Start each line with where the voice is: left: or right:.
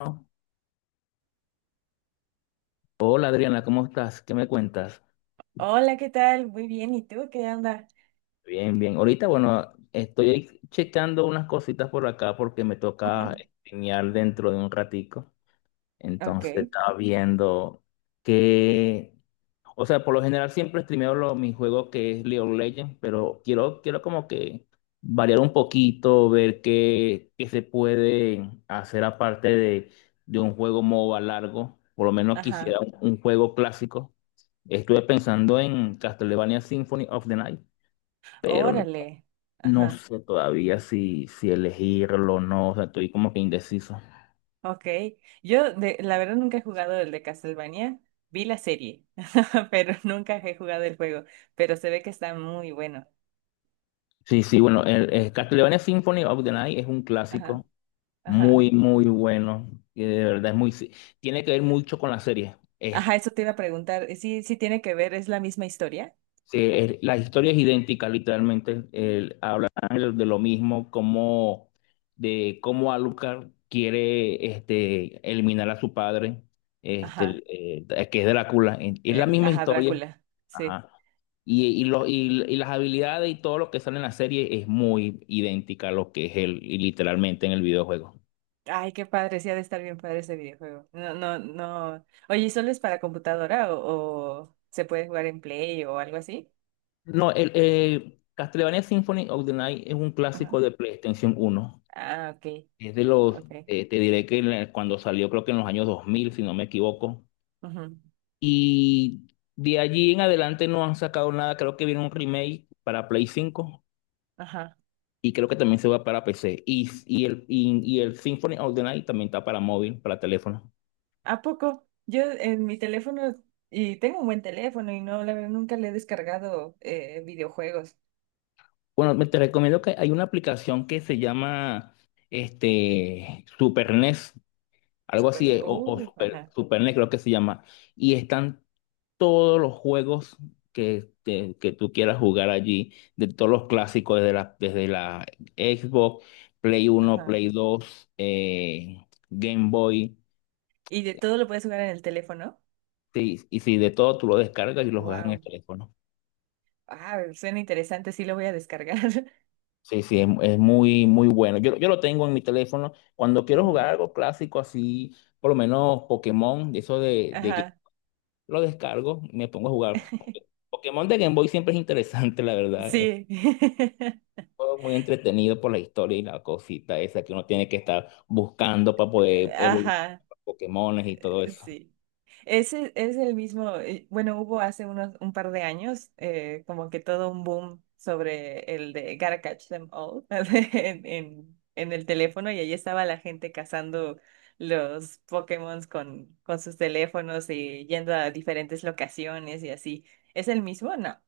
left: No. Hola Adriana, ¿cómo estás? ¿Qué me cuentas?
right: Hola, ¿qué tal? Muy bien, ¿y tú qué onda?
left: Bien, bien. Ahorita, bueno, estoy checando unas cositas por acá porque me toca
right: Ujú.
left: streamear dentro de un ratico.
right: Ok,
left: Entonces estaba viendo que, o sea, por lo general siempre streameo mi juego, que es League of Legends, pero quiero como que variar un poquito, ver qué, qué se puede hacer aparte de un juego MOBA largo. Por lo menos quisiera
right: ajá,
left: un juego clásico. Estuve pensando en Castlevania Symphony of the Night, pero no,
right: órale,
left: no
right: ajá,
left: sé todavía si elegirlo o no, o sea, estoy como que indeciso.
right: ok. La verdad, nunca he jugado el de Castlevania. Vi la serie, pero nunca he jugado el juego, pero se ve que está muy bueno.
left: Sí, sí, bueno, el Castlevania Symphony of the Night es un
right: Ajá,
left: clásico
right: ajá,
left: muy, muy bueno, y de verdad es muy, sí, tiene que ver mucho con la serie. Es
right: ajá, eso te iba a preguntar. Sí, sí tiene que ver, es la misma historia.
left: Sí, la historia es idéntica, literalmente. Hablan de lo mismo, como de cómo Alucard quiere eliminar a su padre, este,
right: Ajá,
left: que es Drácula. Es la misma
right: ajá,
left: historia.
right: Drácula, sí.
left: Ajá. Y las habilidades y todo lo que sale en la serie es muy idéntica a lo que es él, y literalmente en el videojuego.
right: Ay, qué padre, sí ha de estar bien padre ese videojuego. No, no, no. Oye, ¿y solo es para computadora o se puede jugar en Play o algo así?
left: No, Castlevania Symphony of the Night es un
right: Ajá.
left: clásico de PlayStation 1.
right: Ah, ok,
left: Es de los,
right: ok.
left: te diré que en cuando salió, creo que en los años 2000, si no me equivoco.
right: Ujú,
left: Y de allí en adelante no han sacado nada. Creo que viene un remake para Play 5,
right: ajá.
left: y creo que también se va para PC. Y el Symphony of the Night también está para móvil, para teléfono.
right: ¿A poco? Yo en mi teléfono, y tengo un buen teléfono y no, la verdad, nunca le he descargado videojuegos.
left: Bueno, te recomiendo que hay una aplicación que se llama Super NES, algo así,
right: Super.
left: o Super,
right: Ajá,
left: Super NES, creo que se llama. Y están todos los juegos que tú quieras jugar allí, de todos los clásicos, desde la Xbox, Play 1,
right: ajá.
left: Play 2, Game Boy,
right: ¿Y de todo lo puedes jugar en el teléfono?
left: sí, y sí, de todo tú lo descargas y lo juegas en el
right: Wow.
left: teléfono.
right: Ah, suena interesante, sí lo voy a descargar.
left: Sí, sí, es muy, muy bueno. Yo lo tengo en mi teléfono. Cuando quiero jugar
right: Ujú,
left: algo clásico así, por lo menos Pokémon, de eso de que
right: ajá.
left: lo descargo, y me pongo a jugar. Pokémon de Game Boy siempre es interesante, la verdad.
right: Sí.
left: Todo muy entretenido por la historia y la cosita esa que uno tiene que estar buscando para poder evolucionar
right: Ajá,
left: los Pokémones y todo eso.
right: sí. Ese es el mismo, bueno, hubo hace unos un par de años como que todo un boom sobre el de Gotta Catch Them All en el teléfono y ahí estaba la gente cazando los Pokémon con sus teléfonos y yendo a diferentes locaciones y así. ¿Es el mismo? No.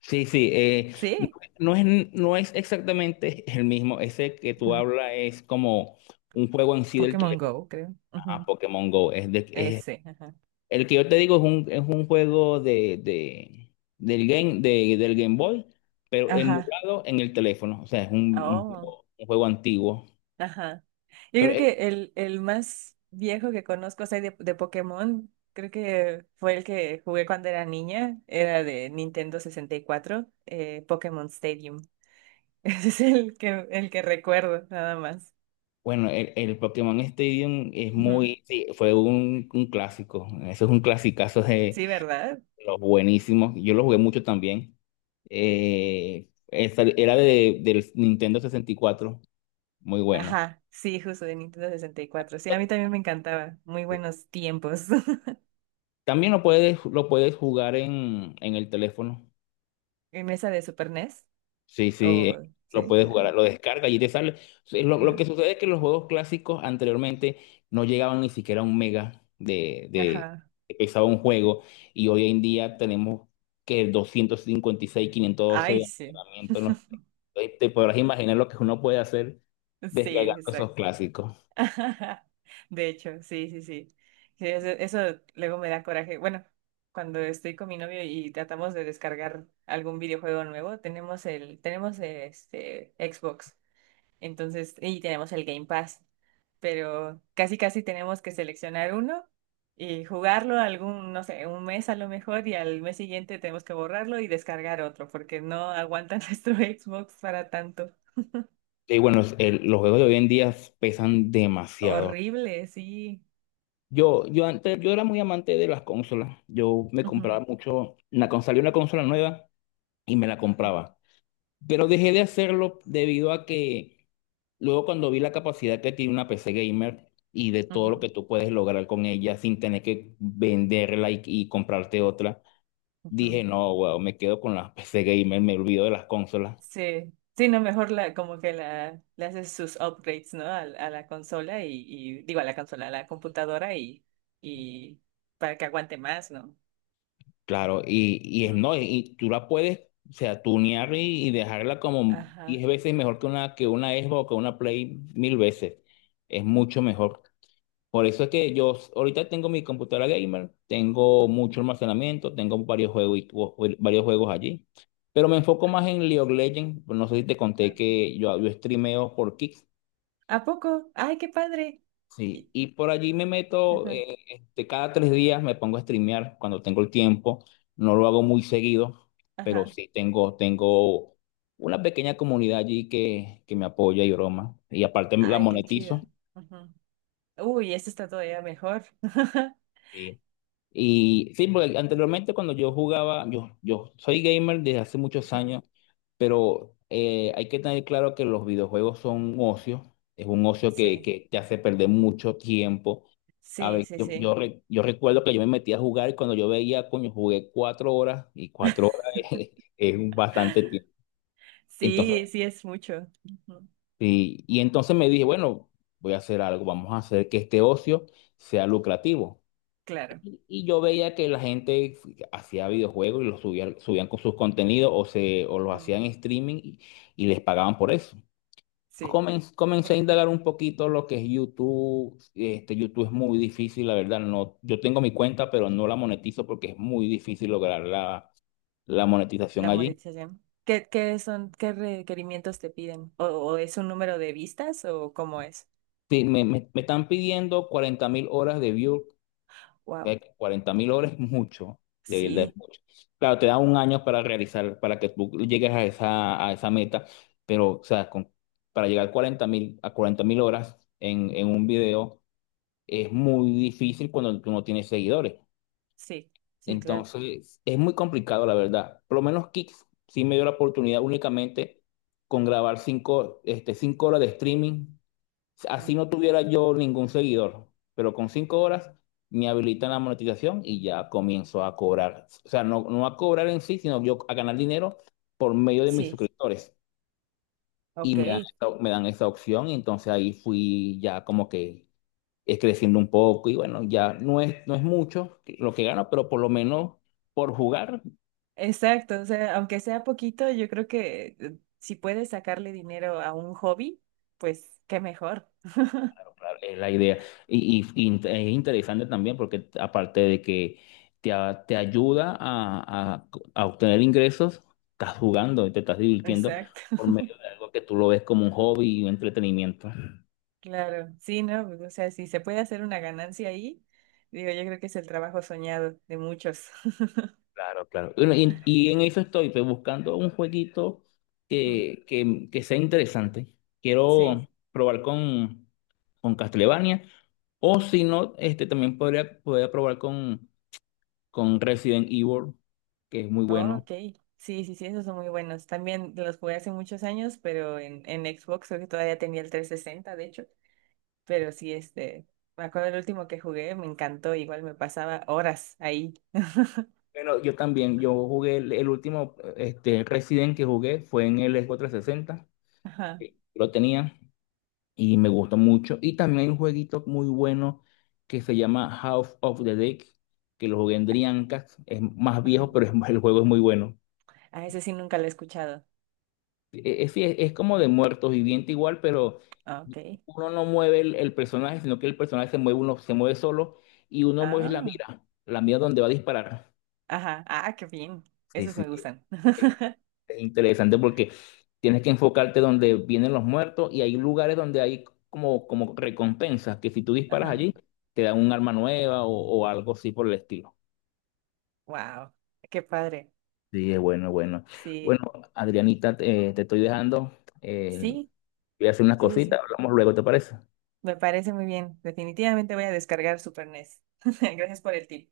left: Sí, sí, no,
right: ¿Sí?
left: no es exactamente el mismo. Ese que tú
right: Ujú.
left: hablas es como un juego en sí del
right: Pokémon
left: teléfono.
right: Go, creo.
left: Ah,
right: Ujú.
left: Pokémon Go.
right: Ese. Ajá.
left: El que yo te digo es un juego del Game Boy, pero
right: Ajá.
left: emulado en el teléfono. O sea, es un, un
right: Oh.
left: juego, un juego antiguo.
right: Ajá. Yo
left: Pero
right: creo
left: es
right: que el más viejo que conozco, o sea, de Pokémon, creo que fue el que jugué cuando era niña, era de Nintendo 64, Pokémon Stadium. Ese es el que recuerdo, nada más.
left: Bueno, el Pokémon Stadium es
right: Ujú.
left: muy, sí, fue un clásico. Eso es un clasicazo de
right: Sí, ¿verdad?
left: los buenísimos. Yo lo jugué mucho también. Era del Nintendo 64, muy bueno.
right: Ajá, sí, justo de Nintendo 64. Sí, a mí también me encantaba. Muy
left: Sí.
right: buenos tiempos.
left: También lo puedes jugar en el teléfono.
right: ¿En mesa de Super NES?
left: Sí, sí,
right: ¿O
left: lo
right: sí?
left: puedes
right: Ah,
left: jugar, lo descargas y te sale. Sí. Lo que
right: ajá.
left: sucede es que los juegos clásicos anteriormente no llegaban ni siquiera a un mega de, de,
right: Ajá.
left: de pesado un juego, y hoy en día tenemos que 256, 512
right: Ay,
left: de
right: sí.
left: almacenamiento. No sé. Entonces, te podrás imaginar lo que uno puede hacer
right: Sí,
left: descargando esos clásicos.
right: de hecho, sí, sí, sí. Sí, eso luego me da coraje. Bueno, cuando estoy con mi novio y tratamos de descargar algún videojuego nuevo, tenemos este Xbox, entonces, y tenemos el Game Pass, pero casi casi tenemos que seleccionar uno y jugarlo algún, no sé, un mes a lo mejor, y al mes siguiente tenemos que borrarlo y descargar otro, porque no aguanta nuestro Xbox para tanto.
left: Y bueno, los juegos de hoy en día pesan demasiado.
right: Horrible, sí.
left: Yo antes, yo era muy amante de las consolas. Yo me compraba
right: Ujú,
left: mucho, una, cuando salió una consola nueva, y me la
right: ujú,
left: compraba. Pero dejé de hacerlo debido a que luego, cuando vi la capacidad que tiene una PC gamer y de todo lo
right: ujú.
left: que tú puedes lograr con ella sin tener que venderla y comprarte otra,
right: Ujú.
left: dije, no, weón, me quedo con la PC gamer, me olvido de las consolas.
right: Sí, sí, no, mejor como que le haces sus upgrades, ¿no? A la consola digo, a la consola, a la computadora y para que aguante más, ¿no?
left: Claro, y es
right: Ujú.
left: no, y tú la puedes, o sea, tunear, y dejarla como
right: Ajá.
left: 10 veces mejor que una Xbox, o que una Play mil veces. Es mucho mejor. Por eso es que yo ahorita tengo mi computadora gamer, tengo
right: Ujú.
left: mucho almacenamiento, tengo varios juegos, varios juegos allí. Pero me enfoco más en League of Legends. No sé si te conté
right: Ajá.
left: que yo streameo por Kick.
right: ¿A poco? ¡Ay, qué padre!
left: Sí,
right: Y-
left: y por allí me meto,
right: ajá,
left: cada 3 días me pongo a streamear cuando tengo el tiempo. No lo hago muy seguido, pero
right: ajá.
left: sí tengo una pequeña comunidad allí que me apoya y broma. Y aparte la
right: ¡Ay, qué chido!
left: monetizo.
right: Ujú. Uy, esto está todavía mejor.
left: Sí. Y sí, porque anteriormente, cuando yo jugaba, yo soy gamer desde hace muchos
right: Ajá.
left: años, pero hay que tener claro que los videojuegos son un ocio, es un ocio que,
right: Sí,
left: que te hace perder mucho tiempo. A
right: sí,
left: ver,
right: sí,
left: yo, yo,
right: sí.
left: re- yo recuerdo que yo me metí a jugar y, cuando yo veía, coño, jugué 4 horas, y 4 horas es un bastante tiempo. Entonces,
right: Sí, sí, es mucho. Ujú.
left: me dije, bueno, voy a hacer algo, vamos a hacer que este ocio sea lucrativo.
right: Claro.
left: Y yo veía que la gente hacía videojuegos y subían con sus contenidos, o los
right: Ujú.
left: hacían en streaming, y les pagaban por eso.
right: Sí.
left: Comencé a indagar un poquito lo que es YouTube. YouTube es muy difícil, la verdad. No, yo tengo mi cuenta, pero no la monetizo porque es muy difícil lograr la monetización
right: La
left: allí.
right: monetización. Qué son, qué requerimientos te piden? O es un número de vistas o cómo es?
left: Sí, me están pidiendo 40.000 horas de views.
right: Wow.
left: Ve que 40 mil horas es mucho, de verdad es
right: Sí,
left: mucho. Claro, te da un año para realizar, para que tú llegues a esa meta, pero, o sea, para llegar a 40 mil horas en un video es muy difícil cuando tú no tienes seguidores.
right: sí, sí, claro.
left: Entonces, es muy complicado, la verdad. Por lo menos Kicks sí me dio la oportunidad únicamente con grabar 5 horas de streaming.
right: Mm.
left: Así no tuviera yo ningún seguidor, pero con 5 horas me habilitan la monetización y ya comienzo a cobrar. O sea, no a cobrar en sí, sino yo a ganar dinero por medio de mis
right: Sí,
left: suscriptores. Y
right: ok.
left: me dan, me dan esa opción, y entonces ahí fui ya como que creciendo un poco y, bueno, ya no es mucho lo que gano, pero por lo menos por jugar.
right: Exacto. O sea, aunque sea poquito, yo creo que si puedes sacarle dinero a un hobby, pues qué mejor.
left: Es la idea. Y es interesante también porque, aparte de que te ayuda a, a obtener ingresos, estás jugando y te estás divirtiendo
right: Exacto.
left: por medio de algo que tú lo ves como un hobby y un entretenimiento.
right: Claro. Sí, ¿no? Pues, o sea, si se puede hacer una ganancia ahí, digo, yo creo que es el trabajo soñado de muchos.
left: Claro, claro. Bueno, y en eso estoy, pues, buscando un jueguito
right: Ujú.
left: que sea interesante.
right: Sí.
left: Quiero probar con Castlevania o, si no, también podría probar con Resident Evil, que es muy
right: Oh,
left: bueno.
right: ok, sí, sí, sí, esos son muy buenos. También los jugué hace muchos años, pero en Xbox creo que todavía tenía el 360, de hecho. Pero sí, este, me acuerdo el último que jugué, me encantó, igual me pasaba horas ahí.
left: Bueno, yo también, yo jugué el último Resident que jugué fue en el Xbox 360,
right: Ajá,
left: que lo tenía y me gustó mucho. Y también hay un jueguito muy bueno que se llama House of the Dead, que lo jugué en Dreamcast, es más
right: ajá.
left: viejo, pero el juego es muy bueno.
right: Ah, ese sí nunca lo he escuchado.
left: Sí, es como de muertos viviente igual, pero
right: Ah, ok.
left: uno no mueve el personaje, sino que el personaje se mueve, uno se mueve solo, y uno mueve
right: Ah,
left: la mira donde va a disparar.
right: ajá, ah, qué bien.
left: Sí,
right: Esos
left: sí,
right: me gustan.
left: interesante porque tienes que enfocarte donde vienen los muertos, y hay lugares donde hay como recompensas que, si tú disparas
right: Ajá.
left: allí, te dan un arma nueva, o algo así por el estilo.
right: Wow, qué padre.
left: Sí, es bueno, es bueno.
right: Sí,
left: Bueno, Adrianita, te estoy dejando. eh,
right: sí,
left: Voy a hacer unas
right: sí, sí,
left: cositas,
right: sí.
left: hablamos luego, ¿te parece?
right: Me parece muy bien. Definitivamente voy a descargar Super NES. Gracias por el tip.